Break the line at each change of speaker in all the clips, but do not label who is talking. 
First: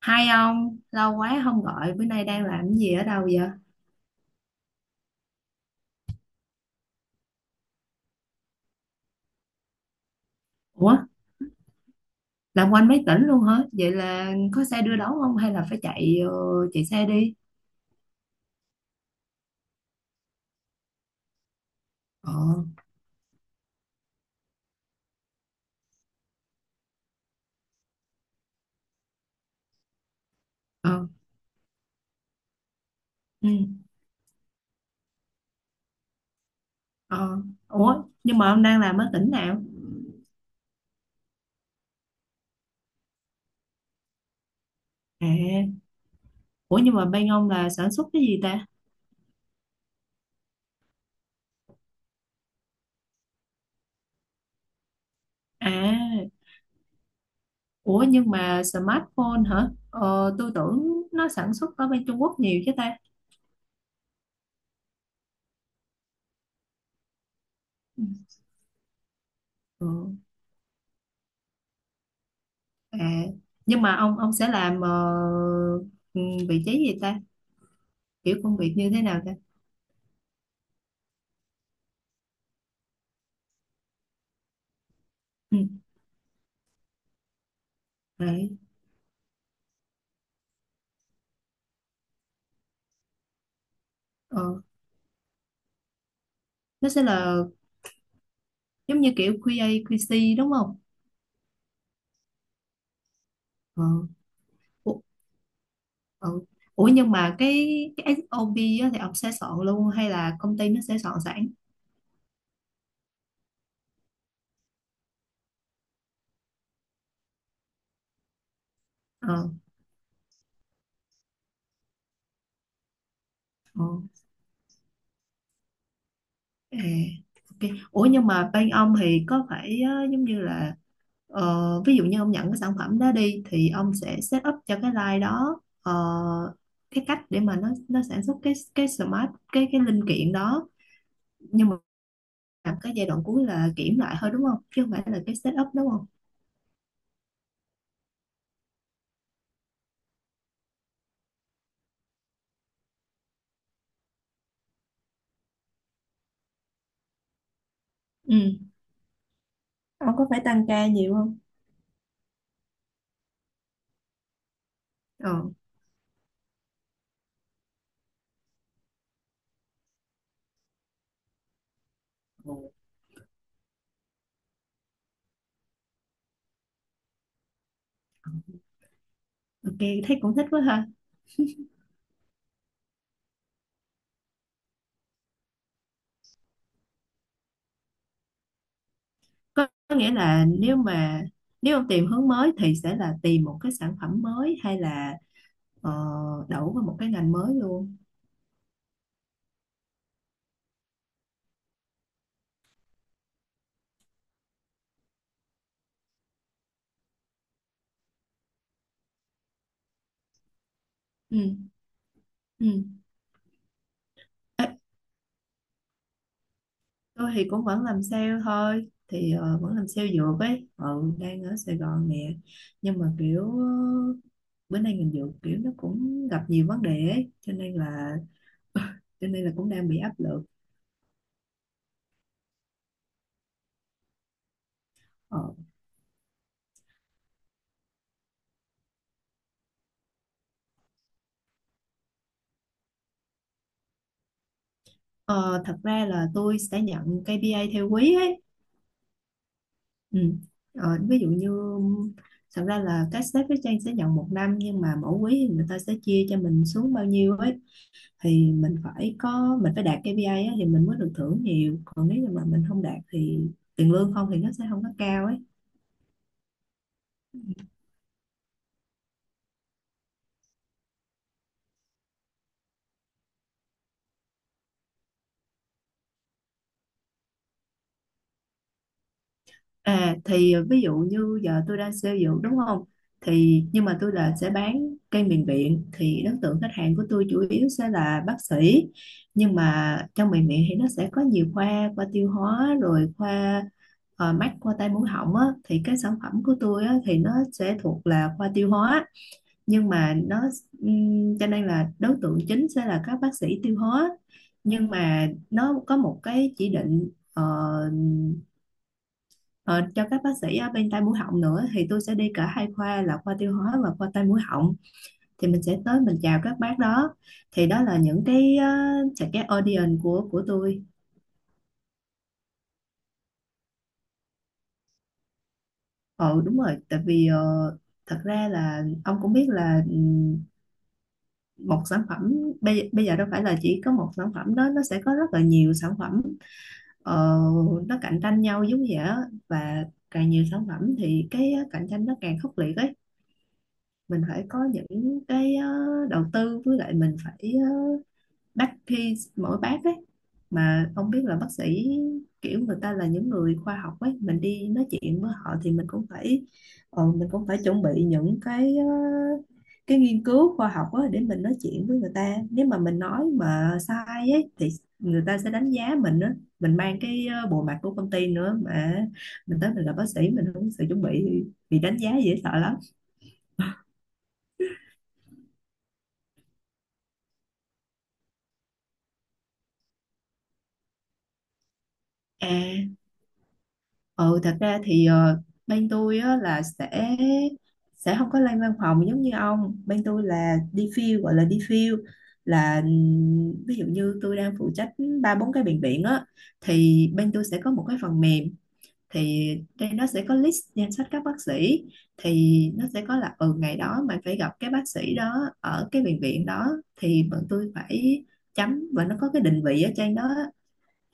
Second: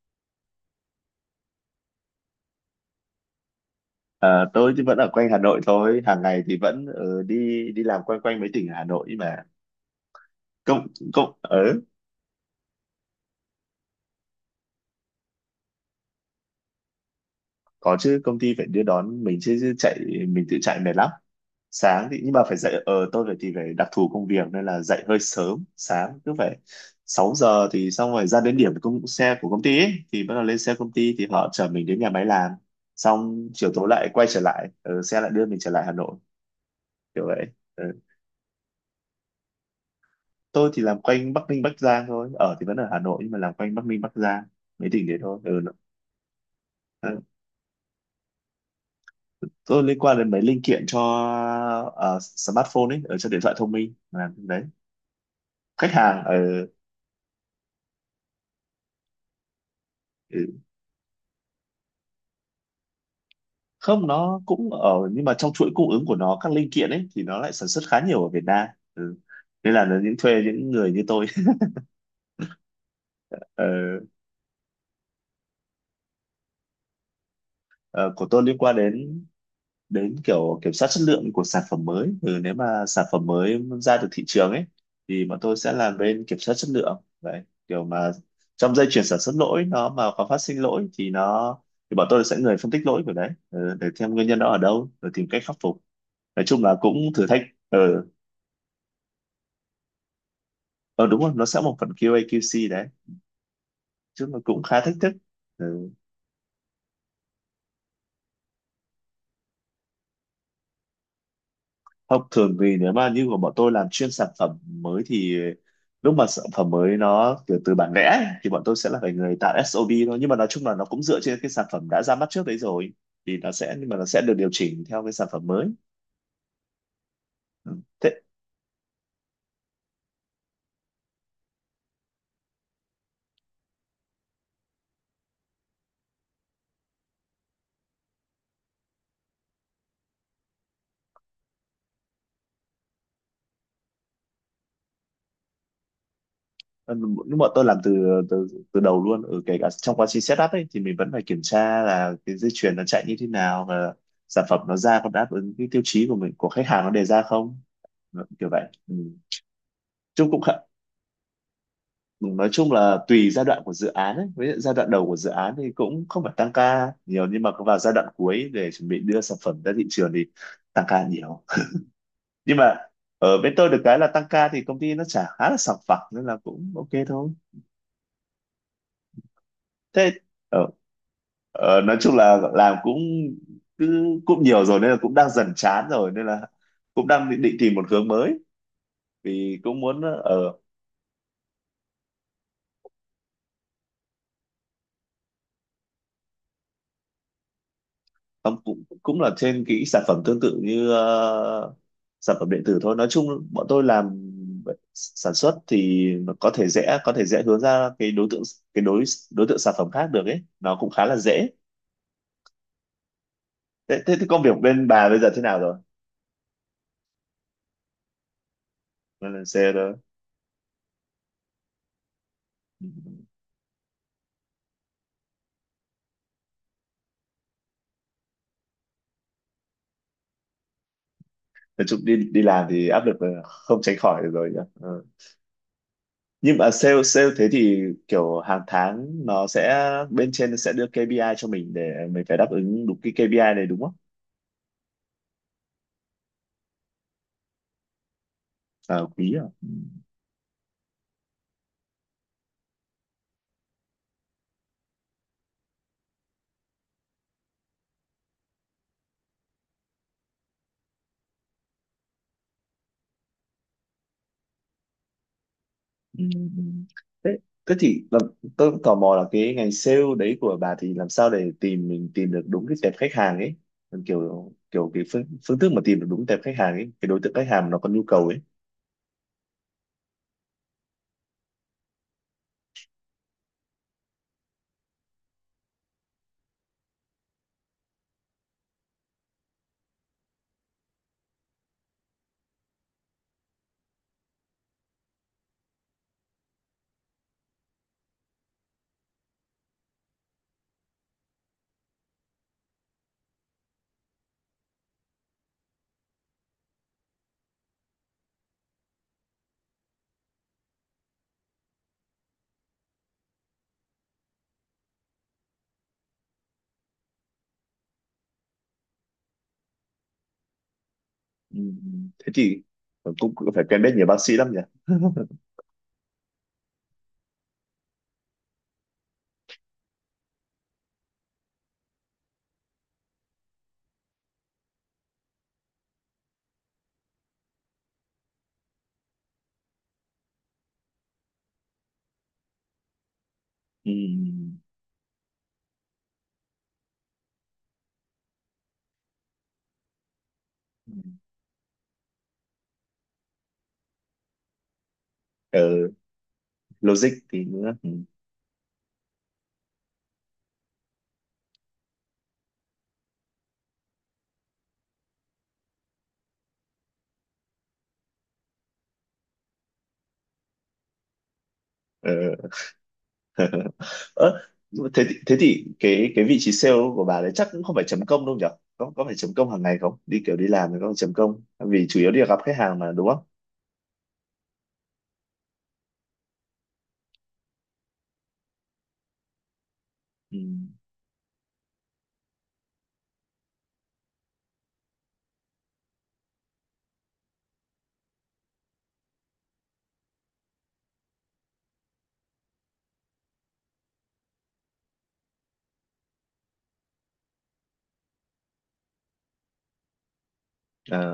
Hai ông, lâu quá không gọi, bữa nay đang làm cái gì ở đâu vậy?
Tôi thì vẫn ở quanh Hà Nội thôi, hàng ngày thì vẫn đi đi làm quanh quanh mấy tỉnh ở Hà Nội mà. Công
Ủa,
công ở
làm quanh mấy tỉnh luôn hả? Vậy là có xe đưa đón không hay là phải chạy xe đi?
Có chứ, công ty phải đưa đón mình chứ, chứ chạy mình tự chạy mệt lắm. Sáng thì
Ờ,
nhưng mà phải dậy, ờ tôi phải thì phải đặc thù công việc nên là dậy hơi sớm, sáng cứ phải 6 giờ thì xong, rồi ra đến điểm công xe của công ty ấy, thì bắt đầu lên xe công
ờ,
ty thì họ chở mình đến nhà máy làm.
ừ,
Xong chiều tối lại quay trở lại, xe lại đưa mình trở lại Hà Nội kiểu
ờ.
vậy. Ờ.
Ủa, nhưng mà ông đang làm ở tỉnh nào?
Tôi thì làm quanh Bắc Ninh Bắc Giang thôi, ở thì vẫn ở Hà Nội nhưng mà làm quanh Bắc Ninh Bắc Giang mấy tỉnh đấy thôi, ừ,
À, ủa nhưng mà
ờ,
bên ông là sản xuất cái gì ta?
tôi liên quan đến mấy linh kiện cho smartphone ấy, ở cho điện thoại thông minh, làm cái đấy khách hàng.
À,
Ờ,
ủa nhưng mà smartphone hả? Ờ, tôi
ừ,
tưởng nó sản xuất ở bên Trung Quốc nhiều chứ ta.
không, nó cũng ở nhưng mà trong chuỗi cung ứng của nó các linh kiện ấy thì nó lại sản xuất khá nhiều ở Việt Nam, ừ, nên là
Ừ.
nó những thuê những người như tôi.
À,
Ờ,
nhưng mà ông sẽ làm ừ, vị trí gì ta?
ờ, của
Kiểu
tôi
công
liên
việc
quan
như thế nào
đến,
ta?
đến kiểu kiểm soát chất lượng của sản phẩm mới. Ừ, nếu mà sản phẩm mới ra được thị trường ấy thì bọn tôi
Ừ,
sẽ làm bên kiểm soát chất lượng đấy, kiểu mà
đấy.
trong dây chuyền sản xuất lỗi, nó mà có phát sinh lỗi thì nó, thì bọn tôi sẽ người phân tích lỗi của đấy, ừ, để xem nguyên nhân đó ở
Ờ,
đâu rồi tìm cách khắc phục, nói chung là
nó
cũng
sẽ
thử thách.
là
Ờ ừ,
giống như kiểu QA, QC đúng không?
ờ đúng rồi, nó sẽ một phần QA QC đấy,
Ờ,
chứ nó cũng khá thách
ủa,
thức, ừ.
ờ. Ủa nhưng mà cái SOP á, thì ông sẽ soạn luôn hay là công ty nó sẽ soạn sẵn?
Không, thường thì nếu mà như của bọn tôi làm chuyên sản phẩm mới thì lúc mà sản phẩm mới nó kiểu từ bản vẽ ấy, thì bọn tôi sẽ là phải người
Ờ,
tạo SOP thôi, nhưng mà nói chung là nó cũng dựa trên cái sản phẩm đã ra mắt trước đấy rồi, thì nó sẽ
ờ,
nhưng mà nó sẽ được điều chỉnh theo cái sản phẩm mới.
à, ok.
Ừ.
Ủa
thế
nhưng mà bên ông thì có phải giống như là ví dụ như ông nhận cái sản phẩm đó đi thì ông sẽ set up cho cái line đó, cái cách để mà nó sản xuất cái smart cái linh kiện đó, nhưng làm cái giai đoạn cuối là kiểm lại thôi đúng không, chứ không phải là cái setup đúng không?
ờ, Lúc bọn tôi làm từ từ từ đầu luôn, ở kể cả trong quá trình setup ấy thì mình vẫn phải kiểm tra là cái dây chuyền nó chạy như thế nào và sản phẩm nó ra có đáp ứng cái tiêu chí của mình, của khách hàng nó đề ra không. Ừ, kiểu
Ừ,
vậy, ừ.
ông có
Chung cũng
phải
khá,
tăng ca nhiều không?
nói chung là tùy giai đoạn của dự án ấy. Với giai đoạn đầu của dự
Ờ,
án thì cũng không phải tăng ca nhiều nhưng mà vào giai đoạn cuối để chuẩn bị đưa sản phẩm ra thị trường thì tăng ca nhiều, nhưng mà ở bên tôi được cái là tăng ca thì công ty nó trả khá là sòng phẳng nên là cũng ok thôi.
ok.
thế
Thấy cũng thích quá
ờ,
ha.
nói chung là làm cũng cứ cũng nhiều rồi nên là cũng đang dần chán rồi nên là cũng đang định, định tìm một hướng mới vì
có,
cũng
có
muốn
nghĩa là
ở.
nếu mà ông tìm hướng mới thì sẽ là tìm một cái sản phẩm mới hay là ờ, đậu vào một cái ngành mới luôn?
Không, cũng cũng là trên cái sản phẩm tương tự như sản phẩm điện tử thôi, nói chung bọn tôi làm sản xuất thì nó có thể dễ, có thể dễ hướng ra cái đối tượng, cái đối đối tượng sản phẩm khác được ấy, nó cũng khá là dễ.
Ừ, ừ.
Thế, công việc
Ê,
bên bà bây giờ thế nào rồi?
tôi thì cũng vẫn làm sale thôi
Bà
thì
làm sale
vẫn làm
đó.
sale dược ấy, ừ, đang ở Sài Gòn nè.
Ừ.
Nhưng mà kiểu bữa nay ngành dược kiểu nó cũng gặp nhiều vấn đề ấy, cho nên là cũng đang bị áp lực.
Nói chung đi đi làm thì áp lực là không tránh khỏi được rồi nhỉ? Ừ.
ờ,
Nhưng mà sale sale thế thì kiểu hàng tháng nó sẽ bên trên nó sẽ đưa KPI cho mình để mình phải đáp ứng đúng cái KPI này đúng không?
Ờ, Thật ra là tôi sẽ nhận KPI theo quý ấy,
À, quý à. Ừ.
ừ. Ờ, ví dụ như thật ra là các sếp với Trang sẽ nhận một năm nhưng mà mỗi quý thì người ta sẽ chia cho mình xuống bao nhiêu ấy, thì mình phải đạt KPI ấy, thì mình mới được thưởng nhiều, còn nếu như mà mình không đạt thì tiền lương không thì nó sẽ không có cao ấy.
Ừ, ừ. Thế, thế thì là, tôi cũng tò mò là cái ngành sale đấy của bà thì làm sao để mình tìm được đúng cái tệp khách hàng ấy, còn kiểu kiểu cái phương, thức mà tìm được đúng tệp khách hàng ấy, cái đối tượng khách hàng nó có nhu cầu ấy.
À thì ví dụ như giờ tôi đang xây dược đúng không? Thì nhưng mà tôi là sẽ bán cây miền viện thì đối tượng khách hàng của tôi chủ yếu sẽ là bác sĩ. Nhưng mà trong miền viện thì nó sẽ có nhiều khoa, khoa tiêu hóa rồi khoa mắt, khoa tai mũi họng á thì cái sản phẩm của tôi á thì nó sẽ thuộc là khoa tiêu hóa. Nhưng mà nó cho nên là đối tượng chính sẽ là các bác sĩ tiêu hóa. Nhưng mà nó có một cái chỉ định Ờ, cho các bác sĩ ở bên tai mũi họng nữa thì tôi sẽ đi cả hai khoa là khoa tiêu hóa và khoa tai mũi họng, thì mình sẽ tới mình chào các bác đó, thì đó là những cái sẽ cái audience của tôi.
Ừ. Ừ. Thế thì cũng cũng phải quen biết nhiều bác sĩ lắm nhỉ.
Ờ, đúng rồi tại vì thật ra là ông cũng biết là một sản phẩm, bây giờ đâu phải là chỉ có một sản phẩm đó, nó sẽ có rất là nhiều sản phẩm, ờ, nó cạnh tranh nhau giống vậy á. Và càng nhiều sản phẩm thì cái cạnh tranh nó càng khốc liệt ấy. Mình phải
Ừ.
có những cái đầu tư, với lại mình phải bác khi mỗi bác ấy mà
Ừ.
không biết là bác sĩ, kiểu người ta là những người khoa học ấy, mình đi nói chuyện với họ
Ờ,
thì mình cũng phải ờ,
logic
mình
thì
cũng phải
nữa,
chuẩn
ừ.
bị những cái cái nghiên cứu khoa học á để mình nói chuyện với người ta, nếu mà mình nói mà sai ấy thì người ta sẽ đánh giá mình á, mình mang cái bộ mặt của công ty nữa mà, mình tới mình là bác sĩ mình không có sự chuẩn bị thì bị đánh giá dễ
Ờ.
sợ lắm.
Ơ, thế thì cái vị trí sale của bà đấy chắc cũng không phải chấm công đâu nhỉ, có phải chấm công hàng ngày không, đi kiểu đi làm thì có phải chấm công vì chủ yếu đi gặp khách hàng mà
À.
đúng không?
Ừ, thật ra thì bên tôi á, là sẽ không có lên văn phòng giống như ông. Bên tôi
Ừ.
là đi field gọi là đi field, là ví dụ như tôi đang phụ trách ba bốn cái bệnh viện á, thì bên tôi sẽ có một cái phần mềm, thì đây nó sẽ có list danh sách các bác sĩ, thì nó sẽ có là, ừ, ngày đó mày phải gặp cái bác sĩ đó ở cái bệnh viện đó, thì bọn tôi phải chấm và nó có cái định vị ở trên đó,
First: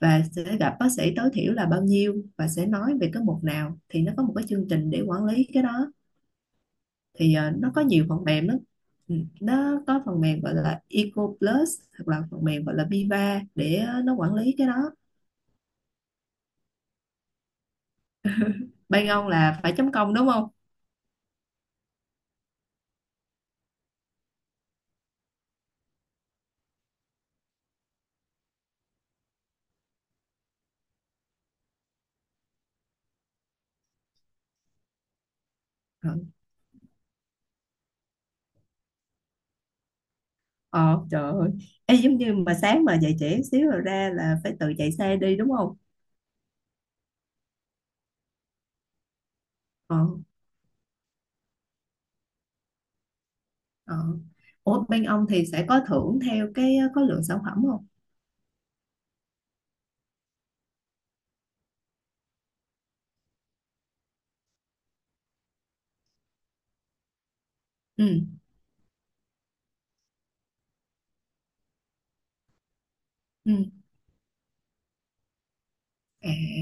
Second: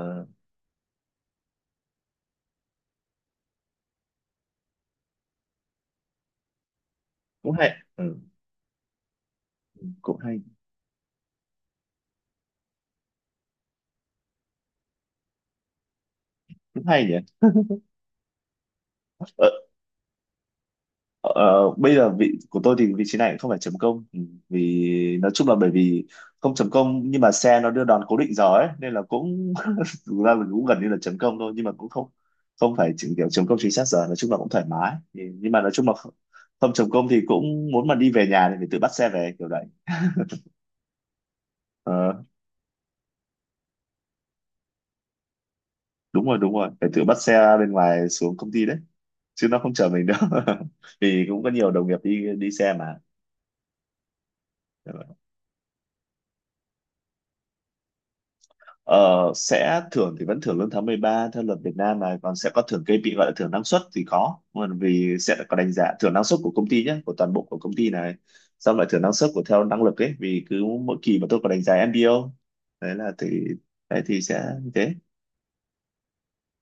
và sẽ gặp bác sĩ tối thiểu là bao nhiêu và sẽ nói về cái mục nào thì nó có một cái chương trình để quản lý cái đó, thì
cũng
nó
hay,
có nhiều
ừ,
phần mềm lắm. Ừ, nó có
cũng
phần
hay,
mềm gọi là Eco Plus, hoặc là phần mềm gọi là Viva để nó quản lý cái đó.
cũng hay nhỉ.
Bay ông
ờ,
là phải chấm công đúng không?
ờ, Bây giờ vị của tôi thì vị trí này cũng không phải chấm công. Ừ, vì nói chung là bởi vì không chấm công nhưng mà xe nó đưa đón cố định giờ ấy nên là cũng thực ra là cũng gần như là chấm công thôi nhưng mà cũng không, không phải chỉ kiểu chấm công chính xác giờ, nói chung là cũng thoải mái. Ừ, nhưng mà nói chung là
Ờ,
không, không chấm công thì cũng muốn mà đi về nhà thì phải tự bắt xe về kiểu đấy.
ờ, trời ơi. Ê,
Ờ,
giống như mà sáng mà dậy trễ xíu rồi ra là phải tự chạy xe đi đúng không?
đúng rồi, đúng rồi, phải tự bắt xe bên ngoài xuống công ty đấy chứ nó không chở
Ờ,
mình đâu. Vì cũng có nhiều đồng nghiệp đi đi xe mà.
ờ. Ủa bên ông thì sẽ có thưởng theo cái có lượng sản phẩm không?
Ờ, sẽ thưởng thì vẫn thưởng lương tháng 13 theo luật Việt Nam này, còn sẽ có thưởng cây bị gọi là thưởng năng suất thì có, còn vì sẽ có đánh giá thưởng năng suất của công ty nhé, của toàn bộ của công ty này,
Ừ,
xong lại thưởng năng suất của theo năng lực ấy, vì cứ mỗi kỳ mà tôi có đánh giá MBO đấy là thì
ừ,
đấy, thì sẽ như thế.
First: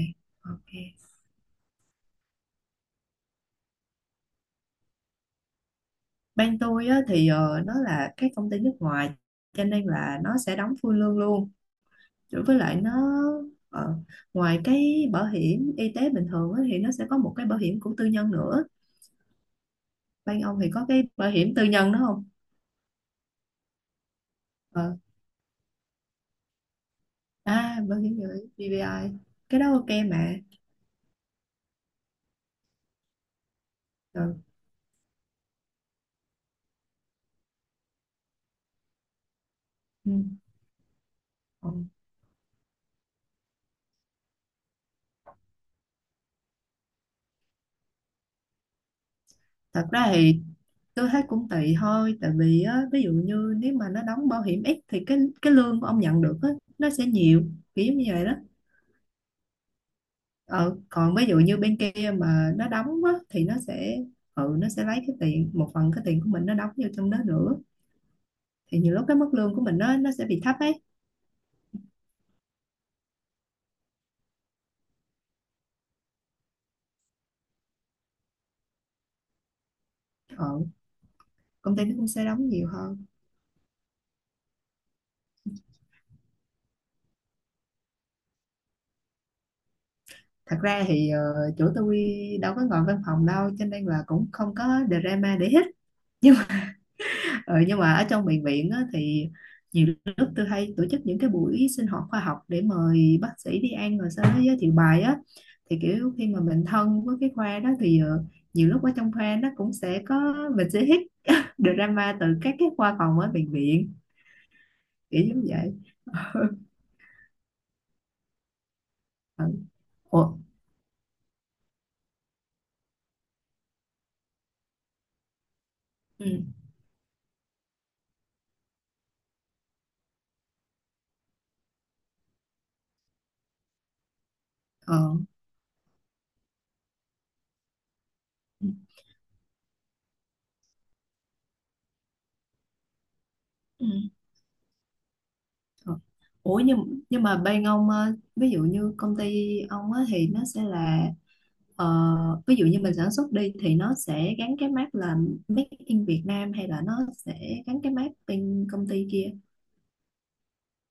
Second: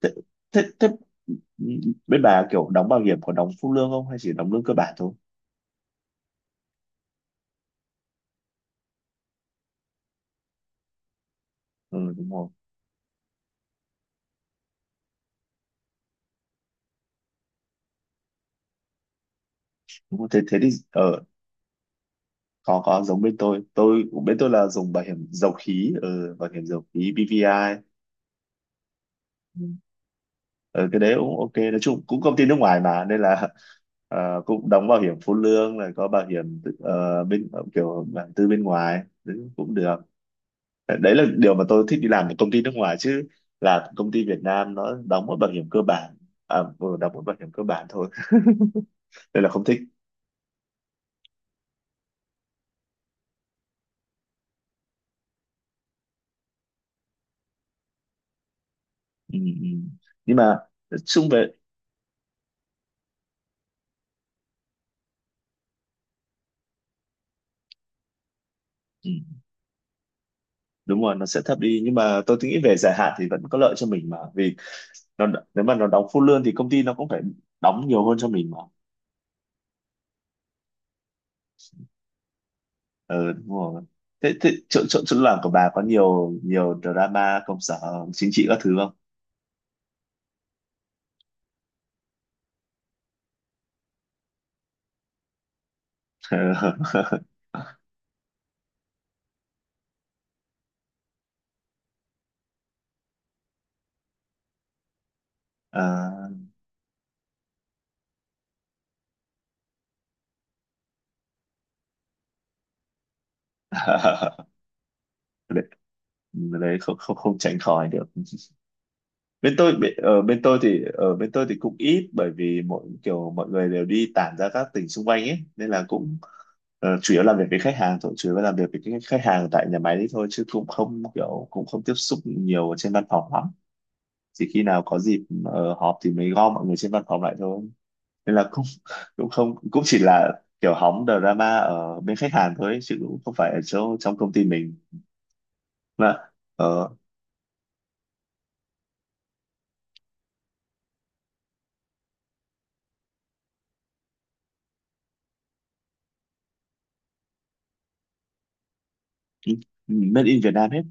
Thế, thế,
ok.
thế bên bà kiểu đóng bảo hiểm có đóng phụ lương không hay chỉ đóng lương cơ bản thôi?
Bên tôi á, thì nó là cái công ty nước ngoài, cho nên là nó sẽ đóng full lương luôn.
Ừ, đúng
Rồi
rồi,
với lại nó ờ, ngoài cái bảo hiểm y tế bình thường á, thì nó sẽ có một cái bảo hiểm của tư nhân nữa.
đúng rồi. Thế
Bên
thế
ông
thì
thì có cái
ở
bảo hiểm tư nhân đó không?
Có giống bên tôi, bên tôi là dùng
Ờ,
bảo hiểm dầu khí, ừ, bảo hiểm dầu khí BVI.
à, bảo hiểm BBI, cái đó ok mà.
Ừ, cái đấy cũng ok, nói chung cũng công ty nước ngoài mà nên là
Ờ,
cũng đóng bảo hiểm phụ lương rồi, có bảo hiểm tự- bên kiểu bản tư bên ngoài đấy cũng được.
ừ.
Đấy là điều mà
Ờ,
tôi thích đi làm ở công ty nước ngoài, chứ là công ty Việt Nam nó đóng một bảo hiểm cơ bản, à, vừa đóng một bảo hiểm cơ bản thôi, nên là không thích.
thật ra thì tôi thấy cũng tùy thôi tại vì á, ví dụ như nếu mà nó đóng bảo hiểm ít thì cái lương của ông nhận được á, nó sẽ nhiều kiểu như vậy đó.
Ừ, ừ. Nhưng mà
Ờ,
nói
còn ví
chung
dụ
về,
như bên kia mà nó đóng á, thì nó sẽ lấy cái tiền, một phần cái tiền của mình nó đóng vô trong đó nữa, thì nhiều lúc
ừ,
cái mức lương của mình nó sẽ bị thấp ấy.
đúng rồi, nó sẽ thấp đi nhưng mà tôi nghĩ về dài hạn thì vẫn có lợi cho mình mà, vì nó, nếu mà nó đóng full lương thì công ty nó cũng phải đóng nhiều hơn cho mình mà.
ờ, Công ty nó cũng sẽ đóng nhiều hơn.
Ừ, đúng rồi. Thế, thế chỗ, chỗ chỗ làm của bà có nhiều nhiều drama công sở chính trị các thứ không?
Thật ra thì chỗ tôi đâu có ngồi văn phòng đâu, cho nên là cũng không có drama để hết. Ờ, nhưng mà ở trong bệnh viện á, thì nhiều lúc tôi hay tổ chức những cái buổi sinh hoạt khoa học để mời bác sĩ đi ăn rồi sau đó giới thiệu bài á, thì kiểu khi
À,
mà mình thân với cái khoa đó thì nhiều lúc ở trong khoa nó cũng sẽ có, mình sẽ hít drama từ các cái khoa phòng ở bệnh viện, kiểu giống
đấy,
vậy.
đấy không, không tránh khỏi được.
Ừ.
Bên tôi, bên,
Ủa?
ở bên tôi thì cũng ít bởi vì mọi người đều đi tản ra các tỉnh xung quanh ấy nên là cũng
Ừ.
chủ yếu làm việc với khách hàng thôi, chủ yếu làm việc với cái khách hàng tại nhà máy đấy thôi, chứ cũng không kiểu cũng không tiếp xúc nhiều ở trên văn phòng lắm, chỉ khi nào
Ờ.
có dịp họp thì mới gom mọi người trên văn phòng lại thôi, nên là cũng cũng không, cũng chỉ là kiểu hóng drama ở bên khách hàng thôi ấy, chứ cũng không phải ở
Ừ.
chỗ trong công ty mình.
Ờ.
Là
Ủa
ở
nhưng mà bên ông ví dụ như công ty ông á thì nó sẽ là, ờ, ví dụ như mình sản xuất đi thì nó sẽ gắn cái mác là Made in Việt Nam hay là nó sẽ gắn cái mác bên công ty kia
made in Việt Nam hết,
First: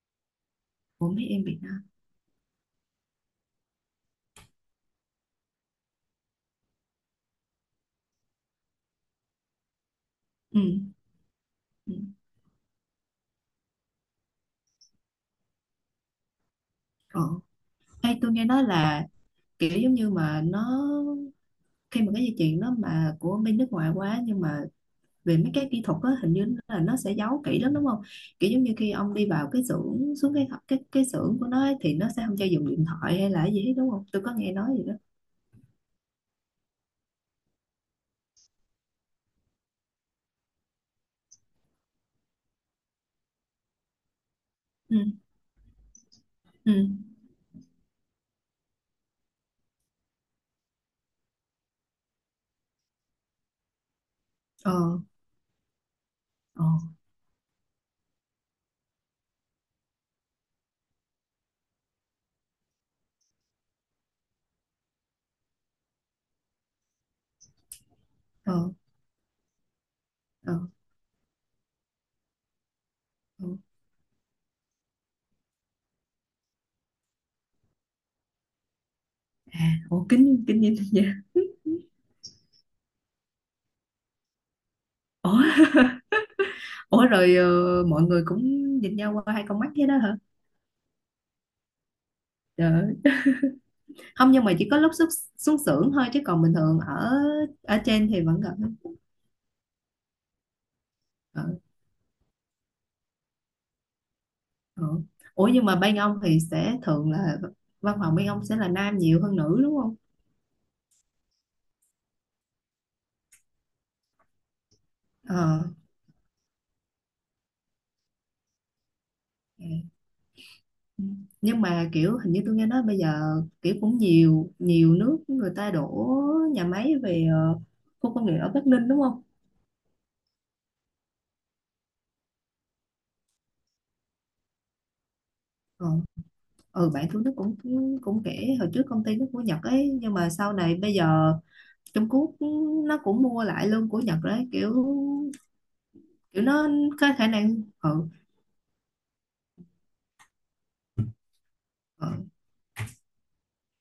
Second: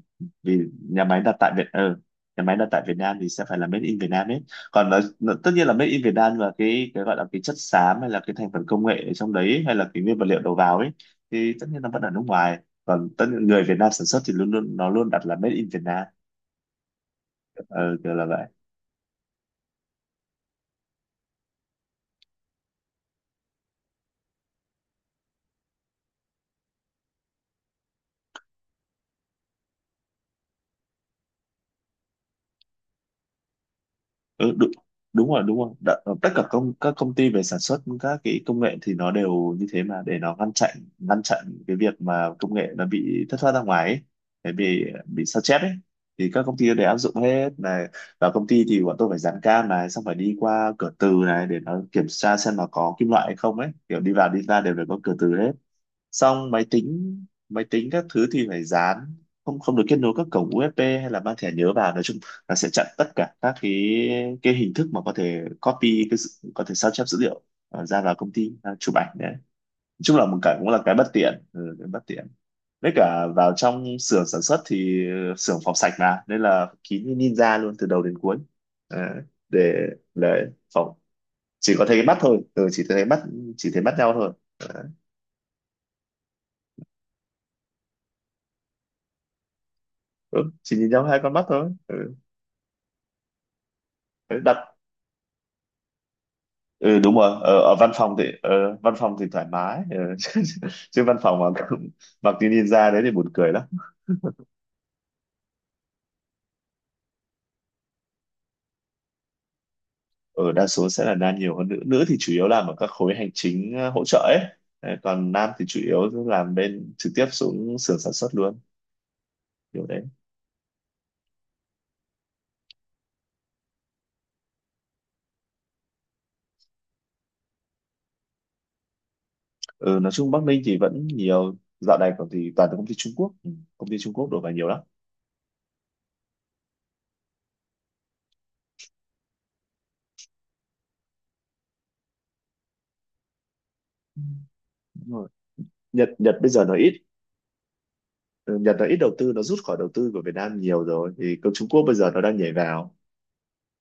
vì nhà
của
máy
Made
đặt
in
tại
Việt Nam.
Nhà máy đặt tại Việt Nam thì sẽ phải là made in Việt Nam hết, còn tất nhiên là made in Việt Nam, và cái gọi là cái chất xám hay là cái thành phần công nghệ ở trong đấy hay là cái nguyên vật liệu đầu vào ấy
Ừ.
thì tất nhiên là
Ừ.
vẫn ở nước ngoài, còn tất nhiên người Việt Nam sản xuất thì luôn luôn nó luôn đặt là made in Việt Nam.
Ờ.
Ừ, kiểu
Hay
là
tôi nghe
vậy.
nói là kiểu giống như mà nó, khi mà cái dây chuyền nó mà của bên nước ngoài quá nhưng mà về mấy cái kỹ thuật á hình như là nó sẽ giấu kỹ lắm đúng không, kiểu giống như khi ông đi vào cái xưởng, xuống cái xưởng của nó ấy, thì nó sẽ không cho dùng điện thoại hay là cái gì hết đúng không, tôi có nghe
Ừ,
nói
đúng,
gì đó.
đúng rồi, đúng rồi. Đã, tất cả công các công ty về sản xuất các cái công nghệ thì nó đều như thế mà, để nó ngăn chặn, ngăn chặn cái việc mà công nghệ nó bị thất thoát ra ngoài ấy, để bị
Ừ.
bị sao chép ấy, thì các công
Ừ.
ty đều áp dụng hết này. Và công ty thì bọn tôi phải dán cam này, xong phải đi qua cửa từ này để nó kiểm tra xem là có kim loại hay không ấy, kiểu đi vào đi ra đều phải
Ờ,
có cửa từ hết. Xong máy
ờ,
tính máy tính các thứ thì phải dán, không không được kết nối các cổng USB hay là mang thẻ nhớ vào. Nói chung là sẽ chặn tất cả các cái hình thức mà có thể copy có thể sao chép dữ liệu, ra vào công ty,
ờ,
à, chụp ảnh đấy. Nói chung là một
ờ,
cái cũng là cái bất tiện, ừ, cái bất tiện. Với cả
ờ.
vào trong xưởng sản xuất thì xưởng phòng sạch mà nên là kín như ninja luôn từ đầu đến cuối. Đấy,
À,
để
ủa
để
kính kính nhìn
phòng
vậy.
chỉ có thấy cái mắt thôi, ừ, chỉ thấy mắt, chỉ thấy mắt nhau thôi. Đấy.
Ủa, ủa rồi mọi người cũng nhìn nhau qua hai con mắt thế đó hả?
Ừ, chỉ nhìn nhau hai con mắt thôi. Ừ.
Trời ơi. Không, nhưng mà
Đặt
chỉ có lúc xuống xưởng thôi chứ còn bình thường
ừ, đúng
ở
rồi ở, ở
ở
văn
trên
phòng
thì
thì
vẫn gặp.
văn phòng thì thoải mái. Ờ. chứ chứ văn phòng
Ờ,
mà cũng mặc cái ninja đấy thì buồn cười lắm.
ờ. Ủa nhưng mà bên ông thì sẽ thường là văn phòng bên ông sẽ là nam nhiều hơn nữ đúng không?
Ở đa số sẽ là nam nhiều hơn nữ, nữ thì chủ yếu làm ở các khối hành chính, hỗ trợ ấy. Đấy, còn nam
Ờ.
thì chủ yếu làm bên trực tiếp xuống xưởng sản xuất luôn, kiểu
Dạ.
đấy.
Ừ. Nhưng mà kiểu hình như tôi nghe nói bây giờ kiểu cũng nhiều nhiều nước người ta đổ nhà máy về khu công nghiệp ở Bắc Ninh đúng không?
Ừ, nói chung Bắc Ninh thì vẫn nhiều, dạo này còn thì toàn là công ty Trung Quốc, ừ, công ty Trung Quốc đổ vào nhiều lắm.
Ờ. Ừ, bạn Thu Đức cũng cũng kể hồi trước công ty nó của Nhật ấy, nhưng mà sau này bây giờ Trung Quốc nó cũng mua lại luôn của Nhật đấy, kiểu
Đúng rồi. Nhật Nhật
kiểu
bây giờ
nó
nó ít.
có khả năng,
Ừ, Nhật nó ít đầu tư, nó rút khỏi đầu tư của Việt Nam nhiều rồi, thì công Trung Quốc bây
ừ,
giờ nó đang nhảy vào.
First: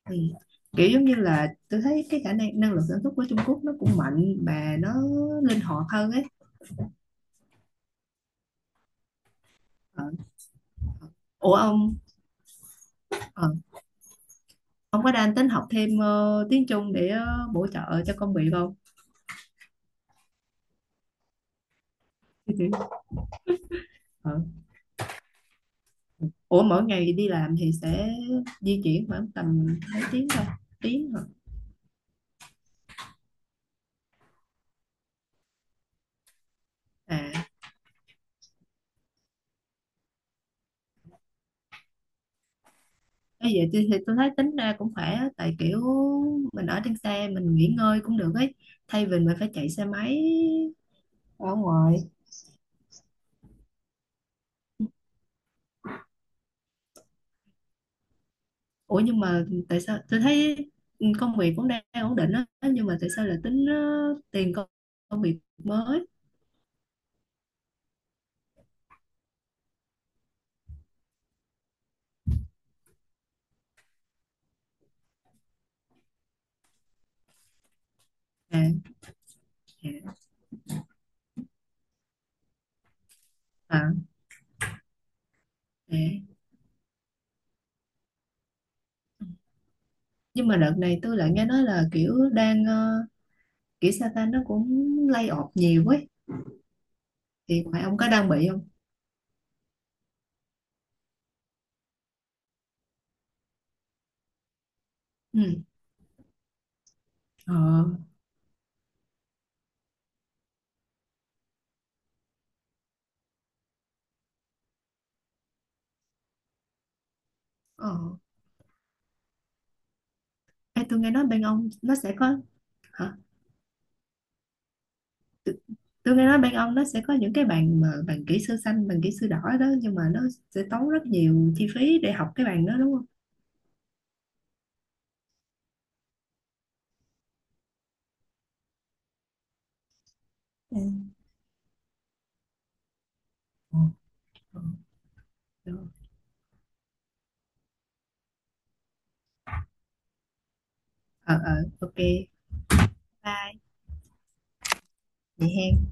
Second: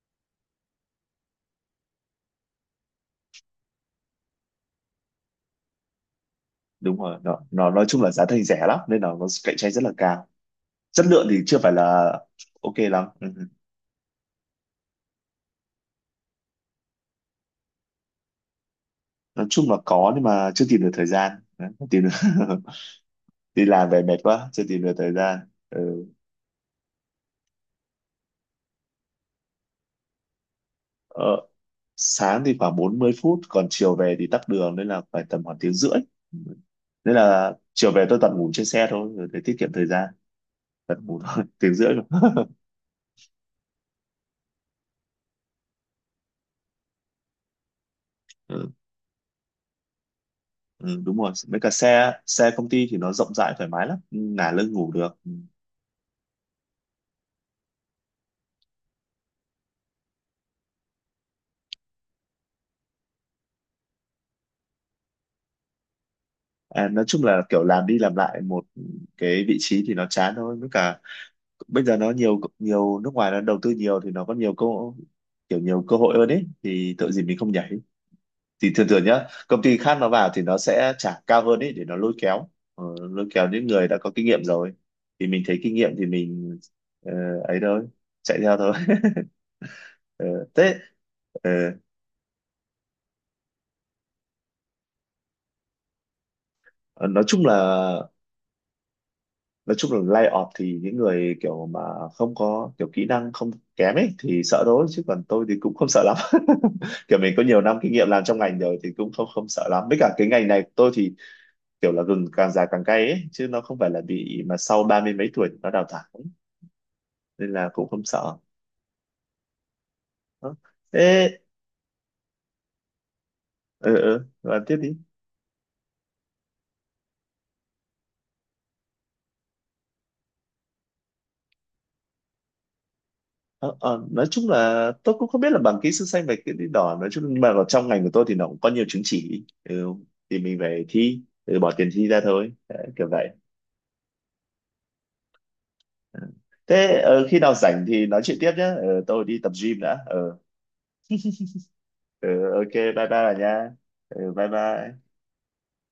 thì kiểu giống như là tôi thấy cái khả năng năng lực sản xuất của Trung Quốc nó cũng mạnh mà nó linh hoạt hơn ấy.
Đúng rồi nó nói chung là giá thành rẻ lắm nên là nó cạnh tranh rất là
Ừ.
cao. Chất lượng thì
Ủa
chưa phải
ông.
là ok lắm, ừ.
Ừ. Ông có đang tính học thêm tiếng Trung để bổ trợ cho công việc không?
Nói chung là có nhưng mà chưa tìm được thời gian. Đấy, không tìm được. Đi làm về mệt
Ừ.
quá, chưa tìm được thời gian. Ừ.
Ủa mỗi ngày đi làm thì sẽ di chuyển khoảng tầm mấy tiếng thôi? Tiếng hả?
ờ, sáng thì khoảng 40 phút, còn chiều về thì tắc đường nên là phải tầm khoảng tiếng rưỡi. Ừ. Nên
À.
là chiều về tôi toàn ngủ trên xe thôi rồi, để tiết kiệm thời gian. Toàn ngủ thôi. Tiếng rưỡi rồi.
Ê, vậy thì tôi thấy tính ra cũng khỏe á, tại kiểu mình ở trên xe mình nghỉ ngơi cũng được ấy,
Ừ.
thay vì mình phải chạy xe máy
Ừ, đúng rồi
ở
mấy cả
ngoài.
xe xe công ty thì nó rộng rãi thoải mái lắm, ngả lưng ngủ được. Ừ.
Ủa nhưng mà tại sao tôi thấy công việc cũng đang ổn định á nhưng mà tại sao lại tính tiền công, công việc mới?
À, nói chung là kiểu làm đi làm lại một cái vị trí thì nó chán thôi, với cả bây giờ nó nhiều nhiều nước ngoài nó đầu tư nhiều thì nó có nhiều cơ, kiểu nhiều cơ hội hơn ấy, thì tội gì mình không nhảy.
À,
Thì thường thường nhá công ty khác nó
à,
vào thì nó sẽ trả cao hơn ấy để nó lôi kéo, lôi kéo những
à,
người đã có kinh nghiệm rồi, thì mình thấy kinh nghiệm thì
à.
mình ờ, ấy thôi, chạy theo thôi. Ờ,
Nhưng mà đợt
thế
này tôi lại nghe nói là kiểu đang kiểu Satan nó cũng lay off nhiều ấy
ờ, nói chung là
thì phải, ông có đang bị không?
nói chung là lay off thì những người kiểu mà không có kiểu kỹ năng, không kém ấy thì sợ thôi, chứ còn tôi
Ừ.
thì cũng không sợ lắm. Kiểu mình có
Ờ.
nhiều năm kinh nghiệm làm trong ngành rồi thì cũng không không sợ lắm, với cả cái ngành này của tôi thì kiểu là gừng càng già càng cay ấy, chứ nó không phải là bị mà sau ba mươi mấy tuổi nó đào thải, nên là cũng
Ờ.
không sợ. Đó.
Ê, tôi nghe nói
Thế
bên ông nó sẽ có hả?
ừ ừ bạn tiếp đi.
t- tôi nghe nói bên ông nó sẽ có những cái bàn mà bàn kỹ sư xanh bàn kỹ sư đỏ đó, nhưng mà nó sẽ tốn rất nhiều chi phí để học cái bàn đó đúng không?
Ờ, nói chung là tôi cũng không biết là bằng kỹ sư xanh và kỹ sư đỏ, nói chung nhưng mà ở trong ngành của tôi thì nó cũng có nhiều chứng chỉ, ừ, thì mình phải
Ừ.
thi, ừ, bỏ tiền thi ra thôi. Đấy, kiểu vậy.
Ờ, ờ,
Ừ. Thế khi nào rảnh thì nói chuyện tiếp nhé. Ờ, tôi đi tập gym đã. Ờ,
ờ, ờ, ok,
ờ, ok bye bye bà
bye
nha. Ờ, bye bye.
vậy ha.